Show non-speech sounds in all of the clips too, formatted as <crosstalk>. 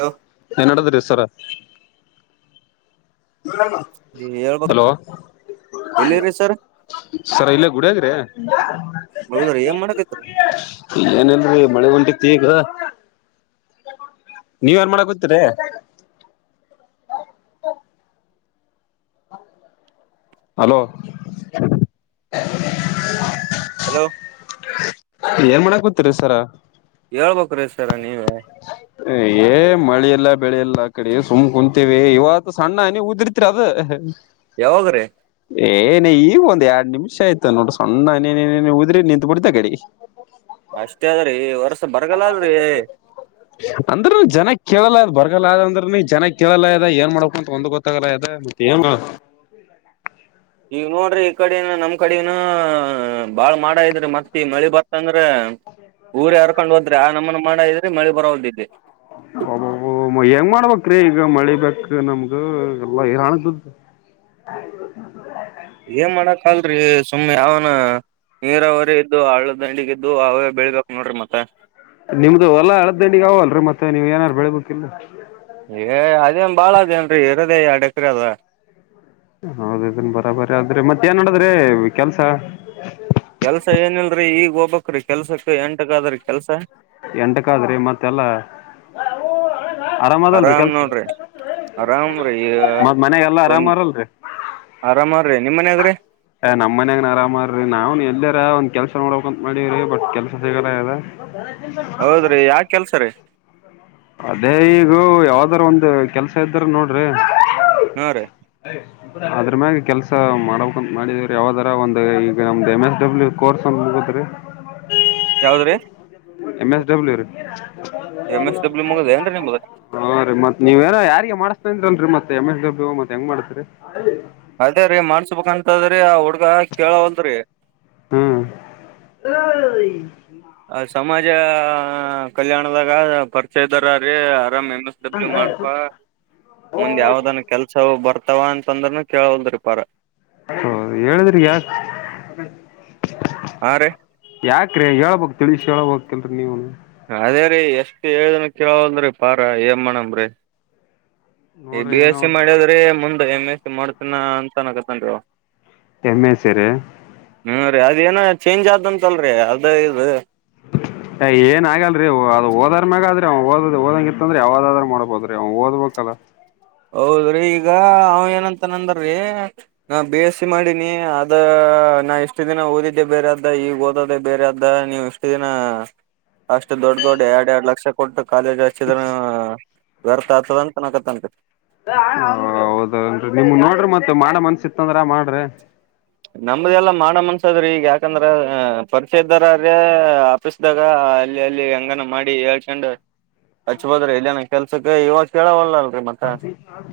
Hello. ಏನ್ಡದ್ರೀ sir. <inaudible> ಹೇಳ್ಬ hello ಎಲ್ಲಿರ್ರಿ sir. Sir ಇಲ್ಲೇ ಗುಡಿಯಗ್ರಿ. ಹೌದ್ರಿ ಏನ್ ಮಾಡಕತ್ರಿ ಏನಲ್ರರಿ ಮಳೆ ಹೊಂಟಿತಿ ಈಗ ನೀವ ಏನ್ ಮಾಡ ಕೂತ್ತೀರ. <inaudible> ಹಲೋ. ಹಲೋ. ಏನ್ ಮಾಡಾಕ್ ಕುತ್ತರಿ ಸರ. ಹೇಳ್ಬೇಕ ರೀ ಸರ ನೀವೆ. <inaudible> ಏ ಮಳೆಲ್ಲಾ ಬೆಳೆಲ್ಲ ಆ ಕಡೆ ಸುಮ್ ಕುಂತೇವಿ ಇವತ್ತು ಸಣ್ಣ ಹನಿ ಉದಿರ್ತಿರಿ ಅದ ಯಾವಾಗ್ರೀ. ಏನ ಈಗ ಒಂದ ಎರಡ್ ನಿಮಿಷ ಆಯ್ತ ನೋಡ್ರ ಸಣ್ಣ ಹನಿ ಹನಿ ಉದ್ರಿ ನಿಂತು ಬಿಡತ ಗಡೆ. ಅಷ್ಟೇ ಅದ್ರೀ ಈ ವರ್ಷ ಬರಗಲ್ಲ ಅದ್ರೀ <inaudible> ಅಂದ್ರನು ಜನ ಕೇಳಲ್ಲ್ ಬರಗಲ್ಲ ಅದ ಅಂದ್ರ ನೀ ಜನ ಕೇಳಲ್ಲ ಇದ ಏನ್ ಮಾಡಬೇಕ್ ಅಂತ ಒಂದ ಗೊತ್ತಾಗಲ್ಲ ಇದ ತಿಯಂಗ ಈವ ನೋಡ್ರಿ ಈ ಕಡಿನ ನಮ್ ಕಡಿನ ಬಾಳ್ ಮಾಡ ಇದ್ರಿ ಮತ್ತ ಈ ಮಳಿ ಬತ್ತಂದ್ರ. ಊರು ಯಾರ್ಕೊಂಡ್ ಹದ್ರೆ ನಮ್ಮನ ಮಾಡ ಇದ್ರೆ ಮಳಿ ಬರೋದಿದ್ದೆ. ಹ ಹೆಂಗ್ ಮಾಡ್ಬೆಕ್ರಿ ಈಗ ಮಳಿ ಬಕ್ ನಮ್ಗ ಎಲ್ಲಾ ರ್ ಹಾಣ್ದದ್ದ ಆ <unintelligible> ಏನ್ ಮಾಡಕ್ಲ್ರರಿ ಸುಮ್ಮ್ ಯಾವ್ನ. ನೀರಾವರಿ ಇದ್ದು ಆಳದ ದಂಡಿಗ ಇದ್ದು ಅವೇ ಬೆಳ್ಬೇಕಕ್ ನೋಡ್ರಿ ಮತ್ತೆ. ನಿಮ್ದು ಎಲ್ಲ ಅಳದ್ದಂಡಿಗೆ ಅವಲ್ರಿ ಮತ್ತೆ ನೀ ಏನಾರು ಬೆಳ್ಬೇಕಿಲ್ಲ. ಏ ಅದೇನ್ ಬಾಳ ಅದೇ ಏನ್ರರಿ ಇರದೇ ಎರಡ್ ಎಕ್ರೆ ಅದ. ಹ <unintelligible> ಹೌದನ್ ಬರಾಬರಿ ಆದ್ರೆ ಮತ್ತ ಏನ್ಡದ್ರೆ ಕೆಲ್ಸ. ಕೆಲ್ಸ ಏನಿಲ್ರರಿ ಈಗ ಹೋಗ್ಬಕ್ಕೆಲ್ಸಕ್ ಎಂಟಕ್ಕ ಆದ್ರಿ ಕೆಲ್ಸ. ಎಂಟಕಾದ್ರಿ ಮತ್ತೆಲ್ಲ. ಆರಾಮ್ ಅದಲ್ರಿ ಕೆಲ್ಸ ಆರಾಮ್ರೀ ಮದ್ ಮನೆಗೆಲ್ಲ ಆರಾಮಲ್ರಿ. ಆರಾಮ ರಿ ನಿಮ್ಮ ಮನೆಗ್ರಿ. ನಮ್ಮ ಮನ್ಯಾಗ ಆರಾಮಾರ್ರಿ ನಾವ್ನ್ ಎಲ್ದರ ಒಂದ್ ಕೆಲಸ ನೋಡಕ್ಂತ ಮಾಡೀವ್ರಿ ಬಟ್ ಕೆಲ್ಸ ಸಿಗಲ್ಲ ಅದ <unintelligible> ಹೌದ್ರಿ ಯಾವ್ ಕೆಲ್ಸ ರಿ. ಅದೇ ಈಗ ಯಾವ್ದಾರ ಒಂದು ಕೆಲ್ಸ ಇದ್ರೆ ನೋಡ್ರಿ. ಹಾ ರೀ. ಅ <unintelligible> ಅದ್ರ ಮ್ಯಾಗ ಕೆಲ್ಸ ಮಾಡಕ್ಂತ ಮಾಡಿದವರಿ ಯಾವದಾರ ಒಂದ್ ಈಗ ನಮ್ದ್ ಎಮ್ ಎಸ್ ಡಬ್ಲ್ಯೂ ಕೋರ್ಸ್ ಅಂತ ಯವ್ದ್ರೀ. ಎಂ ಎಸ್ ಡಬ್ಲ್ಯೂ ರಿ. ಎಮ್ ಎಸ್ ಡಬ್ಲ್ಯೂ ಮುಗದ ಏನ್ರಿ ನಿಮ್ದ ಹ ರೀ ಮತ್ ನೀವ ಏನೋ ಯಾರಿಗೆ ಮಾಡಿಸಸ್ತಾನಲ್ರಿ ಮತ್ ಎಂ ಎಸ್ ಡಬ್ಲ್ಯೂ ಮತ್ತ್ ಹೆಂಗ ಮಾಡತ್ರಿ. ಅದೇ ರಿ ಮಾಡನ್ಸ್ಬೇಕಂತದ್ರಿ ಆ ಹುಡ್ಗ ಕೇಳವಲ್ರಿ. ಹ್ಮ್ ಹೆ ಐ. ಅ ಸಮಾಜ ಕಲ್ಯಾಣದಾಗ ಪರ್ ಇದ್ದಾರ ರೀ ಆರಾಮ್ ಎಮ್ ಎಸ್ ಡಬ್ಲ್ಯೂ ಮಾಡ್ಪಾ. ಮುಂದ್ ಯಾವ್ದನ್ ಕೆಲ್ಸವು ಬರ್ತಾವ ಅಂತಂದ್ರನು ಕೇಳಲ್ದ್ರಿ ಪರ. ಹ ಹೇಳಿದ್ರಿ ಯಾ ಹಾ ರೀ ಯಾಕ್ರೆ ಹೇಳ್ಬಬೇಕ್ ತಿಳಿಸಿ ಹ ಹೇಳ್ಬಬೇಕಲ್ರಿ ನೀವು. ಅದೇ ರೀ ಎಷ್ಟ್ ಹೇಳಏ್ದನ್ ಕೆಳವಲ್ದ್ರಿ ಪಾರ ಏನ್ ಮಾಡಣನ ಬಿಡಿ. ಈ ನೋಡ್ರಿ ಬಿ ಎಸ್ ಏನೋ ಸಿ ಮಾಡ್ಯದ್ರೆ ಮುಂದೆ ಎಮ್ ಎಸ್ ಸಿ ಮಾಡ್ತನ ಅಂತನಕತ್ತನ್ರಿವ. ಎಮ್ ಎಸ್ಸಿ ರಿ. ಹ್ಮ್ ರಿ ಅದೇಏನ ಚೇಂಜ್ ಆದಂತಲ್ರರಿ ಅದ ಇದು. <inaudible> ಏನ್ ಆಗಲ್ರಿ ಅದು ಓದರ ಮ್ಯಾಗಾದ್ರಿ ಅವ್ ಓದ್ ಓದಂಗಿತ್ತಂದ್ರೆ ಯಾವದ್ರರು ಮಾಡ್ಬದ್ರಿ ಅವ್ ಓದಬೇಕಲ್ಲ. ಹೌದ್ರಿ ಈಗ ಅವ ಏನಂತ ನಂದ್ರಿ. ನಾ ಬಿ ಎಸ್ ಸಿ ಮಾಡಿನಿ ಅದ ನಾ ಎಷ್ಟು ದಿನ ಓದಿದ್ದೆ ಬೇರೆ ಅದ ಈಗ ಓದದೇ ಬೇರೆ ಅದ್ದ ನೀವುಷ್ಟ. ದಿನ ಅಷ್ಟು ದೊಡ್ಡ ದೊಡ್ ಎರಡ್ ಎರಡು ಲಕ್ಷ. ಕೊಟ್ಟು ಕಾಲೇಜ್ ಹಷ್ಟಿದ ವ್ಯರ್ಥ ಆಗ್ತದ ಅಂತ ಅನಕತ್ ಅನ್ಪತಿ. ಹ ಹೌದನ್ರಿ ನಿಮ್ ನೋಡ್ರಿ ಮತ್ ಮಾಡ ಮನ್ಸಿತ್ ಅಂದ್ರ ಮಾಡ್ರಿ. ನಮ್ದ ಎಲ್ಲಾ ಮಾಡಮನ್ಸದ್ರಿ ಈಗ ಯಾಕಂದ್ರ ಪರಿಚಯದಾರದ್ರೆ. ಸುಸ್ದಾಗ ಅಲ್ಲಿ ಅಲ್ಲಿ ಎಂಗನ ಮಾಡಿ ಏಳ್ಕೆಂಡು. ಹಚ್ಬೋದ್ರಿ ಇಲ್ಲೇನ ಕೆಲ್ಸಕ್ಕೆ ಇವಾ ಕೇಳವಲಲ್ರಿ ಮತ್ತೆ. ಹದು.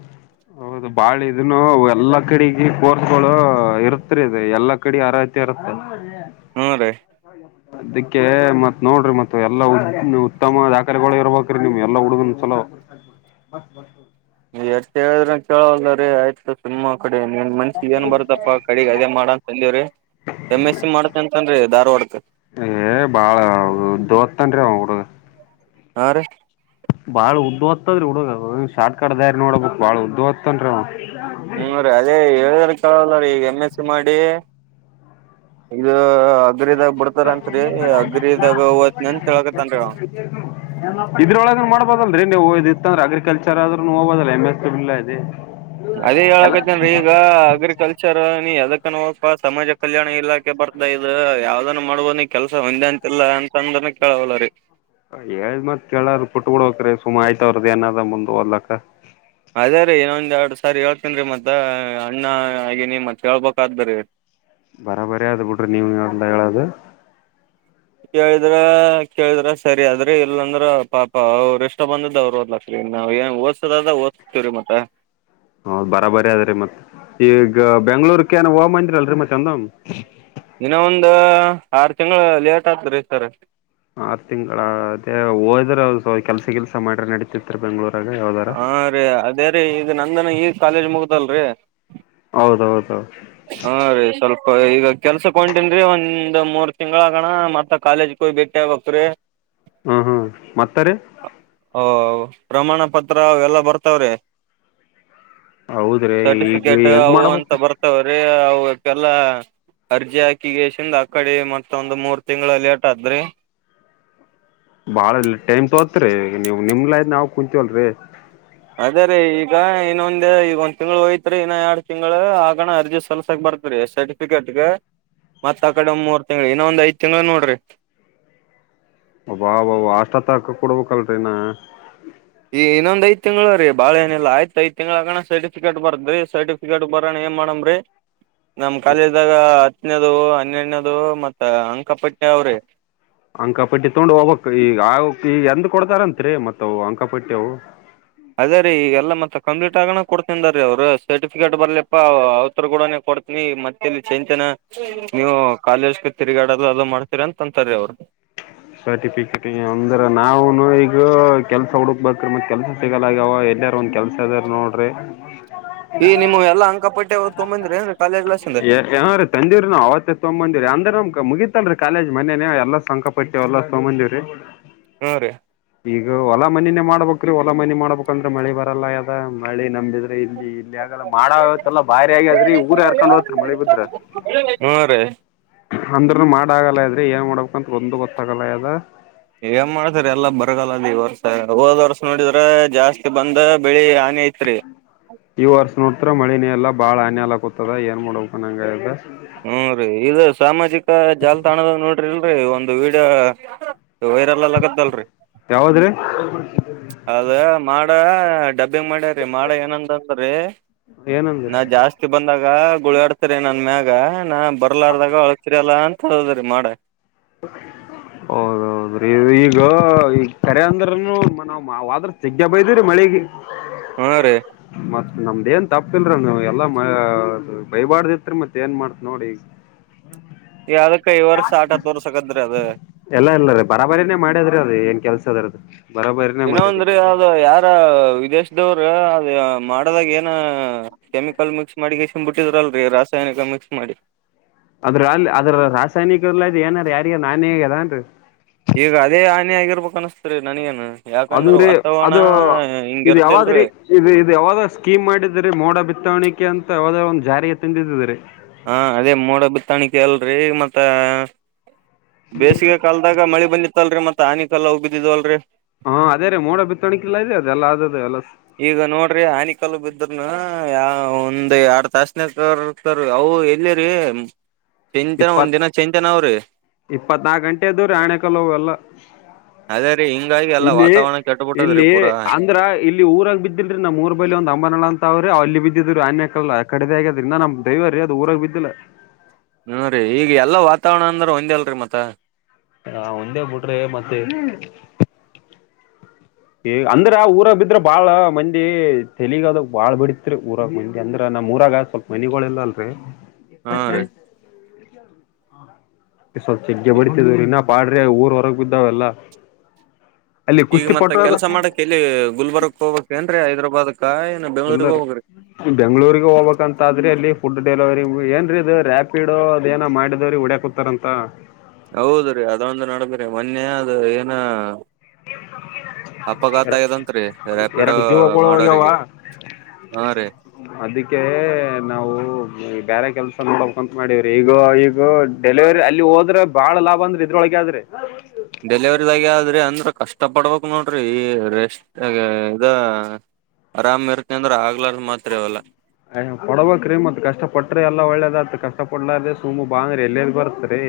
ಹೌದು ಬಾಳ ಇದುನು ಎಲ್ಲಾ ಕಡಿಗಿ ಕೋರ್ಸ್ಗಳು ಇರುತ್ರಿ ಇದು ಎಲ್ಲಾ ಕಡಿ ಹರಹತೆ ಇರತ್ತ. <inaudible> ಹೂ ರೀ. <inaudible> ಅದಿಕ್ಕೆ ಮತ್ ನೋಡ್ರಿ ಮತ್ ಎಲ್ಲಾ ಉತ್ತಮ ದಾಖಲೆಗಳು ಇರ್ಬೇಕ್ರೀ ನಿಮ್ಗೆ ಎಲ್ಲಾ ಹುಡುಗುನ್ ಚಲೋ. <inaudible> ಎಷ್ಟ್ ಹೇಳಿದ್ರು ಅವ್ನ್ ಕೇಳಲ್ಲ ರೀ ಆಯ್ತು. ನಿಮ್ಮ ಕಡೆ ನಿಮ್ ಮನ್ಸಿಗ್ ಏನ್ ಬರುತಪ್ಪ ಕಡಿಗ್ ಅದೇ ಮಾಡು ಅಂತಂದಿವ್ರಿ. ಎಮ್ ಎಸ್ ಸಿ ಮಾಡ್ಕಂತನ್ರಿ ದಾರ್ವಡಕ. ಹೇ ಬಾಳ ದೊತಂನ್ರೀ ಅವ ಹುಡುಗ. ಹಾ ರೀ. ಬಾಳ ಉದೋತದ್ರಿ ಹುಡುಗದು ಶಾರ್ಟ್ ಕಟ್ ದಾರಿ ನೋಡಬುಟ್ ಬಾಳ ಉದೋತನ್ರಿ ಅವ. ಹ್ಮ್ ಅದೇ ಹೇಳದು ಕೆಳಲ್ಲ ರೀ ಇಗ್ ಎಂ ಎಸ್ ಸಿ ಮಾಡಿ. ಇದು ಅಗ್ರಿದಾಗ ಬಿಡ್ತಾರಂತ್ರಿ ಅಗ್ರಿದಾಗ್ ಒತ್ನಿ ಅಂತ್ ಹೇಳಕತ್ತನ್ರಿ ಅವ. <inaudible> ಇದ್ರೊಳಗುನು ಮಾಡ್ಬದಲ್ರಿ ನೀವು ಇದ್ ಇತಂದ್ರ ಅಗ್ರಿಕಲ್ಚರಾದ್ರುನು ಹೋಗ್ಬವ್ದಲ್ಲ ಎಮ್ ಎಸ್ ಸಿ ಇರ್ಲುಲಾದ್ರಿ. ಅದೇ ಹೇಳಕತೀನ್. ಈಗ ಅಗ್ರಿಕಲ್ಚರ ನೀ ಯದಕ್ಕನ ಒಕ್ಕ ಸಮಾಜ ಕಲ್ಯಾಣ ಇಲಾಖೆ ಬರ್ತಾದ ಇದು ಯಾವ್ದನು ಮಾಡ್ಬವ್ದ್ನೀ. ಕೆಲ್ಸ ಒಂದೆ ಅಂತಿಲ್ಲ ಅಂತಂದ್ರನು ಕೇಳವಲ್ಲ ರೀ. ಹೇಳ್ ಮತ್ ಕೇಳಾರ್ ಪುಟ್ ಬುಡ್ಬಕ್ರಿ ಸುಮ ಅವ್ರ್ದ್ ಏನದ ಮುಂದ್ ಒದ್ಲಾಕ. ಅದೇ ರೀ ಇನ್ನೊಂದ್ ಎರಡ್ ಸಾರಿ ಹೇಳ್ತನ್ ರೀ ಮತ್ತ ಅಣ್ಣ ಆಗಿನಿ ಮತ್ ಹೇಳ್ಬಕಾದ್ರಿ. ಬರಾ ಬರಿ ಅದ್ ಬಿಡ್ರಿ ನೀವ್ ಇಂಗಂತ ಹೇಳದು. ಕೇಳಿದ್ರ ಕೇಳಿದ್ರ ಸರಿ ಅದ್ರ್ ಇಲ್ಲಂದ್ರ ಪಾಪ ಅವ್ರ ಇಷ್ಟ ಬಂದುದ್ ಅವ್ರು ಒದ್ಲಪ. ಇನ್ ನಾವ್ ಏನ್ ಒದ್ಸದದ ಒದ್ಸ್ತಿವ್ರಿ ಮತ್ತ. ಹೌದ್ ಬರಾ ಬರಿ ಅದ್ರೀ ಮತ್ ಈಗ ಬೆಂಗ್ಳೂರ್ ಕೇನ ಹೋಗಮಂದ್ರಾಲ್ರಿ ಮತ್ ಎಂದಂ. ಇನ ಒಂದು ಆರ್ ತಿಂಗ್ಳು ಲೇಟ್ ಆತ್ರಿ ಸರ. ಆರ್ ತಿಂಗ್ಳ ಅದೇ ಹೋದ್ರ ಕೆಲ್ಸ ಗಿಲ್ಸ ಮಾಡ್ರಿ ನಡಿತಿತ್ರಿ ಬೆಂಗ್ಳೂರಾಗ ಯಾವ್ದಾರ. ರಿ ಅದೇ ರೀ ಇಗ್ ನಂದನ ಇಗ್ ಕಾಲೇಜ್ ಮುಗುದಲ್ರಿ. ಹೌದೌದೌದು. ಹಾ ರೀ ಸ್ವಲ್ಪ ಇಗ ಕೆಲ್ಸುಕ್ ಒಂಟೆನ್ರಿ ಒಂದ ಮೂರ್ ತಿಂಗ್ಳ ಅಗಣ ಮತ್ತ ಕಾಲೇಜ್. <unintelligible> ಹ್ಮ ಹ್ಮ್ ಮತ್ತ ರೀ. ಒ ಪ್ರಮಾಣ ಪತ್ರ ಅವೆಲ್ಲಾ ಬರ್ತವ್ರಿ. ಹೌದ್ರಿ ಈಗ ಸರ್ಟಿಫಿಕೇಟ ಹೆಂಗ್ ಅವು ಅಂತ ಮಾಡ್ಬೇಕ ಬರ್ತವ್ರೀ ಅವು. ಅವುಕೆಲ್ಲ ಅರ್ಜಿ ಹಾಕಿಗೆೇಶಿಂದ್ ಆಕಡಿ ಮತ್ ಒಂದ್ ಮೂರ್ ತಿಂಗ್ಳ ಲೇಟದ್ರಿ. ಬಾಳ ಟೈಮ್ ತೋತ್ರಿ ಇಗ ನೀವ್ ನಿಮ್ಲಯ್ ನಾವ್ ಕುಂತಿವಲ್ರಿ. ಅದೇ ರೀ ಈಗ ಇನ್ನೊಂದ್ ಇಗೊಂದ್ ತಿಂಗ್ಳು ಒತ್ರಿ ಇನ್ನ ಎರಡ್ ತಿಂಗ್ಳು ಆಗಣ ಅರ್ಜಿ ಸಲ್ಸಕ್ ಬರ್ತ್ರಿ ಎಸ್ ಕ್ರಿಕೆಟ್ಗೆ ಮತ್ ಅಕಡೆ ಮೂರ್ ತಿಂಗ್ಳು ಇನ್ನು ಒಂದ್ ಐದ್ ತಿಂಗ್ಳು ನೋಡ್ರಿ. ಒಬಾ ಬ ಬ ಅಷ್ಟ ತಕ ಕೊಡ್ಬಕಲ್ರಿ ನಾ. ಈ ಇನ್ನೊಂದ್ ಐದ್ ತಿಂಗ್ಳ ರೀ ಬಾಳ್ ಏನಿಲ್ಲ ಆಯ್ತ್ ಐದ್ ತಿಂಗ್ಳಗನ ಸರ್ಟಿಫಿಕೇಟ್ ಬರ್ತ್ರಿ ಸರ್ಟಿಫಿಕೇಟ್ ಬರಣ ಏನ್ ಮಾಡಮ್ರೀ. <inaudible> ನಮ್ ಕಾಲೇಜ್ದಾಗ ಹತ್ನೇದು ಹನ್ನೆನೇದು ಮತ್ತ ಅಂಕಪಟ್ಣಿ ಅವ್ರೀ. ಅಂಕಪಟ್ಟಿ ತಗೊಂಡು ಹೋಗಬಕ್ ಈಗ ಆಕ್ ಈ ಎಂದ ಕೊಡದಾರಂತ್ರಿ ಮತ್ತವು ಅಂಕಾಪಟ್ಟಿ ಅವು. ಅದೇ ರೀ ಈಗಲ್ಲ ಮತ್ತ ಕಂಪ್ಲೀಟ್ ಆಗಣ ಕೊಡ್ತನ್ ರೀ ಅವರು ಸರ್ಟಿಫಿಕೇಟ್ ಬರ್ಲಿಪ್ಪ ಅವರ ಕೂಡ ಕೊಡ್ ನೀ ಮತ್ತ ಇಲ್ಲಿ ಚನ್ ತನ ನೀವು ಕಾಲೇಜ್ಗೆ ತಿರುಗಾಡದು ಅದು ಮಾಡ್ತೀರಿ ಅಂತ ಅಂತಾರೀ ಅವ್ರ. ಸರ್ಟಿಫಿಕೇಟ್ ಅಂದ್ರ ನಾವನು ಈಗ ಕೆಲ್ಸ ಹುಡುಕ್ಬೇಕ್ರ ಮತ್ತ ಕೆಲ್ಸ ಸಿಗಲಾಗ್ಯಾವ ಅವ ಎಲ್ಲರ ಒಂದ ಕೆಲಸ ಇದ್ರ ನೋಡ್ರಿ. ಎ ನಿಮುವ ಎಲ್ಲ ಅಂಕಪಟ್ಟಿ ಅವ್ ತೊಗೊ ಬಂದ್ರಿ ಏನ್ ಕಾಲೇಜ್ ಕ್ಲಾಸ್ ದಿಂದ್. ಹಾನ್ ರೀ ತಂದ್ವಿರಿ ನವು ಅವತ್ತ ತೊಗ ಬಂದ್ವಿರಿ ಅಂದ್ರೆ ನ್ ಮುಗಿತ ಅಲ್ರಿ ಕಾಲೇಜ ಮೋನೆನ್ನೆ ಎಲ್ಲ ಸಂಕಲ್ಪ ಪಟ್ಟಿ ಅವೆಲ್ಲ ತಗೋಬಂದ್ವರೀ. ಹ್ಮ ರೀ. ಈಗ ಹೊಲ ಮನಿನೇ ಮಾಡ್ಬೇಕ್ರೀ ಹೊಲ ಮನಿ ಮಾಡ್ಬೇಕಂದ್ರೆ ಮಳಿ ಬರಲ್ಲ ಆಗ್ಯದ ಮಳಿ ನಮ್ದಿದ ಇಲ್ಲಿ ಇಲ್ಲಿ ಆಗಲ್ಲ ಮಾಡ ಐತ್ತಲ್ಲಾ ಭಾರಿ ಆಗ್ಯದ್ರೀ ಊರ್ ಹರ್ಕೊಂಡ್ ಹೋತ್ರಿ ಮಳಿ ಬಿದ್ರ. ಹ್ಮ ರೀ. ಅಂದ್ರ್ನು ಮಾಡಾಗಲ್ಲ ಇದ್ರೆ ಏನ್ ಮಾಡ್ಬೇಕಂತ ಒಂದು ಗೊತ್ತಾಗಲ್ಲದ. ಏನ್ ಮಾಡ್ತರಿ ಎಲ್ಲಾ ಬರಗಲ್ಲದ ಈ ವರ್ಷ ಹೋದ್ ವರ್ಷ ನೋಡಿದ್ರ ಜಾಸ್ತಿ ಬಂದ ಬೆಳಿ ಹಾನಿ ಐತ್ರಿ. ಈ ವರ್ಷ ನೋಡ್ತ ಮಳಿನ ಇಲ್ಲ ಬಾಳ ಹನಿಯಾಲ ಕುೂತದ ಏನ್ ಮಾಡಬೇಕ ನಂಗ ಹ್ಮ ರೀ ಇ ಸಾಮಾಜಿಕ ಜಾಲತಾಣದ ನೋಡ್ರಿಲ್ರರಿ ಒಂದು ವೀಡಿಯೋ. ವೈರಲ ಅಗಲಕತ್ತಲರಿ. ಯಾವದ್ರಿ. ಅದ ಮಾಡ ಡಬ್ ಮಾಡ್ಯೀ ಮಾಡ ಏನಂತಂದ್ರೆ ಏನಂದ್ರಿ ನಾ ಜಾಸ್ತಿ ಬಂದಾಗ ಗುಳಾಡ್ತರಿ ನನ್ ಮ್ಯಾಗ ನಾ ಬರ್ಲಾರ್ದಾಗ ಅಳಗ್ತಿರಿಲ್ಲಾ ಅಂತ ಅದ್ರಿ ಮಾಡ. <inaudible> ಹೌದೌದ್ರೀ ಈಗ ಈ ಕರೆ ಅಂದ್ರನು ನಾವದ್ರ ಸಿಗ್ಗೆ ಬಿದ್ರೀ ಮಳಿಗೆ. <inaudible> ಹಾ ರೀ. ಮತ್ ನಮ್ದ ಏನ್ ತಪ್ಪಿಲ್ರ ನೀ ಎಲ್ಲಾ ಮ ಬೈಬಾರ್ದಿತ್ರಿ ಮತ್ ಏನ್ ಮಾಡ್ತ್ ನೋಡಿ ಈಗ. ಯಾವದಕ್ಕೈ ವರ್ಷ ಆಟ ಹತ್ ವರ್ಸಕತ್ರಿ ಅದು. ಎಲ್ಲಾ ಇಲ್ಲದ ಬರಾಬಾರಿನೇ ಮಾಡ್ಯದ್ರಿ ಅ್ರ ಏನ್ ಕೆಲ್ಸ ಅದರದದು ಬರಾಬಾರಿನೇ ಏನೋ ಮಾಡ್ಯದ. ಅಂದ್ರಿ ಯಾರ ಅದ ವಿದೇಶದವ್ರ ಅದ ಮಾಡದಾಗ ಏನ. ಕೆಮಿಕಲ್ ಮಿಕ್ಸ್ ಮಾಡಿ ಕಸಿನ್ ಬಿಟ್ಟಿದ್ರಲ್ರರಿ ರಾಸಾಯನಿಕ ಮಿಕ್ಸ್ ಮಾಡಿ. ಅದ್ರ ಅಲ್ಲ ಅದ್ರ ರಾಸಾಯನಿಕಲ್ಲ ಏನಾರ ಯಾರಗ ನಾನನ್ ಅದನ ರಿ. ಈಗ ಅದೇ ಆನೆ ಆಗಿರ್ಬೇಕು ಅನಸ್ತ ರೀ ನನಗೇನು. ಅದು ಯಾಕಂದ್ರ ರೀ ವಾತಾವರಣ ಅದು ಹಿಂಗ ಇದು ಯಾವಾಗ್ರೀ ಇರ್ದಿಲ್ರಿ. ಇದು ಇದು ಯಾವದೋ ಸ್ಕೀಮ ಮಾಡಿದರಿ ಮೋಡ ಬಿತ್ತವಣಿಕೆ ಅಂತ ಯಾವದೋ ಒಂದು ಜಾರಿಗೆ ತಿಂದಿದ್ದರಿ. ಹಾ ಅದೇ ಮೋಡ ಬಿತ್ತಾಣಿಕ ಅಲ್ರೀ ಮತ್ತ ಬೇಸಿಗೆ ಕಾಲ ಇವಾಗ್ ಮಳಿ ಬಂದಿತ್ತಲ್ರರಿ ಮತ್ತ ಆನಿಕೆಲ್ಲ ಅವ ಬಿದ್ವಿಲ್ರರಿ. ಹಾ ಅದೇ ರಿ ಮೋಡ ಬಿತ್ತಣಕಿಲ್ಲಾ ಇದೆ ಅದೆಲ್ಲ ಅದದು ಎಲ್ಲ. ಈಗ ನೋಡ್ರಿ ಆನಿಕಲ್ಲು ಬಿದ್ರನು ಒಂದ್ ಎರಡ್ ತಾಸನಕ್ ಅವು ಎಲ್ಲಿ ರೀ. <inaudible> ಚಿಂತನ ಒಂದಿನ ಚಿಂತನ ಅವ್ರರಿ. ಇಪ್ಪತ್ನಾಕು ಗಂಟೆ ಅದು ರಾಣೆಕಲ್ಲ ಅವೆಲ್ಲ. ಅದೇ ರೀ ಹಿಂಗಾಗಿ ಎಲ್ಲಾ ವಾತಾವರಣ ಕೆಟ್ಟಬಿಟ್ಟದ್ರೀ ಇಲ್ಲಿ ಪೂರಾ. ಅಂದ್ರ ಇಲ್ಲಿ ಊರಾಗ ಬಿದ್ದಿಲ್ರಿ ನಮ್ಮ ಊರ್ ಬಳಲಿ ಒಂದ ಅಂಬನಳ ಅಂತ ಅವ್ರಿ ಅಲ್ಲಿ ಬಿದ್ದಿದ್ರು ಆನ್ಯ ಕ ಆ ಕಡೆದ ಆಗದ್ರಿಂದ ನಮ್ ಡ್ರವರ್ರಿ ಅದು ಊರಾಗ ಬಿದ್ದಿಲ್ಲ. ಹೂ ರೀ ಈಗ ಎಲ್ಲಾ ವಾತಾವರಣ ಅಂದ್ರೆ ಒಂದ್ ಅಲ್ರರಿ ಮತ್ತೆ ಹ ಒಂದೇ ಬೂಡ್ರೀ ಮತ್ತೆ ಅಂದ್ರ ಊರ ಬಿದ್ರ ಬಾಳ ಮಂದಿ ತೆಲಿಗದ ಬಾಳ್ ಬಿಡ್ತ್ರಿ ಊರ ಮಂದಿ ಅಂದ್ರೆ ನಮ್ಮ್ ಊರಾಗ ಸ್ವಲ್ಪ ಮನೆಗಳು ಇಲ್ಲ ಅಲ್ರರಿ ಹಾ ರೀ ಸ ಚ ಬ <unintelligible> ಇನ್ನ ಪಾಡ್ರಿ ಊರ್ ಹೊರಗೆ ಬಿದ್ದಾವೆಲ್ಲ ಅಲ್ಲಿ ಕುಸ್ತಿ ಪಟು <unintelligible> ಇಲ್ಲಿ ಗುಲ್ಬರ್ಗ್ ಹೋಗ್ಬೇಕ್ ಏನ್ ರೀ ಹೈದ್ರಾಬಾದ್ ಕಾ ಇಲ್ಲಾ ರೀ ಬೆಂಗಳೂರಿಗೆ ಹೋಗ್ಬೇಕಂತಾದ್ರೆ ಅಲ್ಲಿ ಫುಡ್ ಡೆಲಿವರಿ ಏನ್ರೀ ಇದು ರಾಪಿಡೋ ಅದೇನೋ ಮಾಡಿದವ್ರೀಗೆ ಒಡ್ಯಕ್ ತರಂತ ಹೌದ್ರೀ ಅದೊಂದು ನಡದ್ರೀ ಮೊನ್ನೆ ಅದು ಏನ್ನ ಅಪಘಾತ ಆಗ್ಯಾದಂತ್ರಿ ರಾಪಿಡೋ ಎರಡು ಜೀವಗಳು ಹೋಗ್ಯಾವ ಮಾಡೋರಿಗೆ. ಹಾ ರೀ ಅದಕ್ಕೆ ನಾವು ಬೇರೆ ಕೆಲಸ ನೋಡಕ್ ಅಂತ ಮಾಡವ್ರಿ ಈಗ ಈಗ ಡೆಲಿವರಿ ಅಲ್ಲಿ ಹೋದ್ರೆ ಬಾಳ ಲಾಭ ಅಂದ್ರೆ ಇದ್ರೊಳಗ ಆದ್ ರೀ ಡೆಲಿವರಿದಾಗೆ ಆದ್ರಿ ಅಂದ್ರ ಕಷ್ಟ ಪಡ್ಬೇಕ್ ನೋಡ್ರಿ ರೆಸ್ ಇದ್ ಆರಾಮ್ ಇರ್ತ್ತೆ ಅಂದ್ರೆ ಆಗ್ಲಾರ್ದ ಮಾತು ರೀ ಎಲ್ಲಾ ಅಯ ಪಡ್ಬಕ್ ರೀ ಮತ್ ಕಷ್ಟಪಟ್ರಿ ಎಲ್ಲಾ ಒಳ್ಳೇದತ್ ಕಷ್ಟ ಪಡ್ಲಾರ್ರೆ ಸುಮು ಬಾ ಅಂದ್ರಿ ಎಲ್ಲಲ್ ಬರ್ತ್ರಿ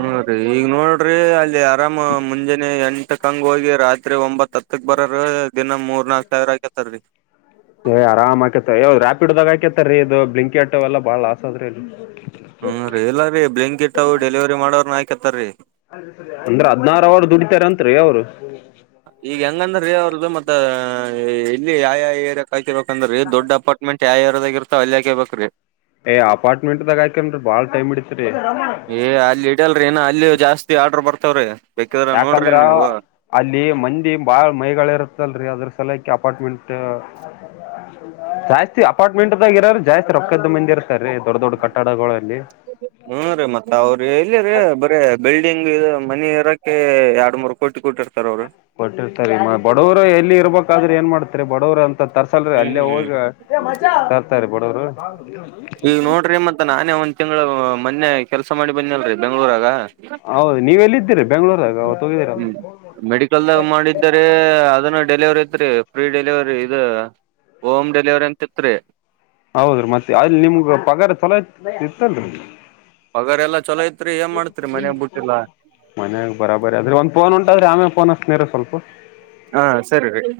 ಹ್ಮ್ ರೀ ಈಗ ನೋಡ್ರಿ ಅಲ್ಲಿ ಆರಾಮ್ ಮುಂಜಾನೆ ಎಂಟುಕಂಗ್ ಹೋಗಿ ರಾತ್ರಿ ಒಂಬತ್ತ್ ಹತ್ತ್ ಕ ಬರೋರು ದಿನ ಮೂರ್ ನಾಲ್ಕ್ ಸಾವಿರ ಆಕತಾರೀ ಏ ಆರಾಮ್ ಆಕೇತಾರ್ ರೀ ರಾಪಿಡ್ದಾಗ ಹಾಕೇತ ರೀ ಇದು ಬ್ಲಿಂಕೆಟ್ ಎಲ್ಲಾ ಬಾಳ ಲಾಸ್ ಅದ್ರೀ ಅದು ಹ್ಮ್ ರೀ ಇಲ್ಲಾ ರೀ ಬ್ಲಾಂಕಿಟ್ ಅವು ಡೆಲಿವರಿ ಮಾಡೋವರ್ನ ಹಾಕತ್ತಾರ್ ರೀ ಅಂದ್ರೆ ಹದ್ನಾರು ಅವರ್ ದುಡಿತಾರಂತ್ ರೀ ಅವರು ಹ್ಮ ಈಗ ಹೆಂಗಂದ್ರೆ ಅವ್ರದ್ದು ಮತ್ತೆ ಇಲ್ಲಿ ಯಾ ಯಾ ಏರೀಯಾ ಕಾಯ್ತಿರ್ಬೇಕಂದ್ರೆ ದೊಡ್ಡ ಪಟ್ಟ್ ಮೆಂಟ್ ಯಾ ಏರೀಯಾದಾಗ ಇರತೋ ಅಲ್ಲಿ ಯಾಕ ಬೇಕ್ರೀ. ಏ ಅಪಾರ್ಟ್ಮೆಂಟ್ ದಾಗ ಆಕೇನ್ರಿ ಬಾಳ್ ಟೈಮ್ ಇಡತ್ ರೀ ಏ ಅಲ್ಲಿ ಇಡಲ್ ರೀ ಅಲ್ಲಿ ಇನ್ನ ಜಾಸ್ತಿ ಆರ್ಡರ್ ಬರ್ತವ್ರೀ. ಯಾಕಂದ್ರ ಅಲ್ಲಿ ಮಂದಿ ಬಾಳ ಮೈಗಳ ಇರುತ್ತಲ್ರಿ ಅದ್ರ ಸಲಕ ಅಪಾರ್ಟ್ಮೆಂಟ್ ಜಾಸ್ತಿ ಅಪಾರ್ಟ್ಮೆಂಟ್ ದಾಗ ಇರೋರ್ ಜಾಸ್ತಿ ರೊಕ್ಕದ ಮಂದಿ ಇರ್ತಾರೀ ದೊಡ್ಡ ದೊಡ್ಡ ಕಟ್ಟಡಗಳಲ್ಲಿ ಹ್ಮ ರೀ ಮತ್ತ ಅವ್ರ ಇಲ್ಲಿ ರೀ ಬರೀ ಬಿಲ್ಡಿಂಗ್ ಇ ಮನಿ ಇರಕ್ಕೆ ಎರಡ್ ಮೂರ್ ಕೋಟಿ ಕೊಟಿರ್ ತಾರ್ ಅವರು ಕೊಟ್ಟಿರ್ತಾರೆ ಇನ್ನ ಬಡವರು ಎಲ್ಲಿ ಇರ್ಬೇಕಾದ್ರೆ ಏನ್ ಮಾಡ್ತಾರೆ ಬಡವರು ಅಂತ್ ಮ ತರ್ಸಲ್ರಿ ಹ್ಮ್ ಅಲ್ಲೇ ಹ್ಮ್ ಹೋಗಿ ತರ್ತಾರೀ ಬಡೋರು ಈಗ ನೋಡ್ರಿ ಮತ್ತೆ ನಾನೇ ಒಂದ್ ತಿಂಗಳು ಮೊನ್ನೆ ಕೆಲಸ ಮಾಡಿ ಬನ್ನಿಲ್ರರೀ ಬೆಂಗ್ಳೂರಾಗ ಹೌದು ನೀವ್ ಎಲ್ಲಿದ್ದೀರಿ ಬೆಂಗ್ಳೂರಾಗ ಅವತ್ ಹೋಗಿದೀರಲ್ಲ. ಹ್ಮ್ ಮೆಡಿಕಲ್ದಾಗ ಮಾಡಿದರೆ ಅದನ್ನ ಡೆಲಿವರಿ ಐತ್ರಿ ಫ್ರೀ ಡೆಲಿವರಿ ಇದೂ ಹೋಮ್ ಡೆಲಿವರಿ ಅಂತಿತ್ ರೀ ಹೌದ್ರೀ ಮತ್ತೆ ಅಲ್ಲಿ ನಿಮಗ್ ಪಗಾರ ಚಲೋ ಇ ಇತ್ತಲ್ರಿ ಪಗಾರ್ ಎಲ್ಲಾ ಚೊಲೋ ಇತ್ರಿ ಏನ್ ಮಾಡ್ತ್ರೀ ಮನಯಾಗ ಬುಟ್ಟಿಲ್ಲಾ. ಮನ್ಯಾಗ ಬರಬರಿ ಅದ್ ರೀ ಒಂದು ಫೋನ್ ಉಂಟ್ ರೀ ಆಮೇಲೆ ಫೋನ್ ಹಚ್ಚತ್ತೀನಿ ಇರು ಸ್ವಲ್ಪ ಹಾ ಸರಿ ರೀ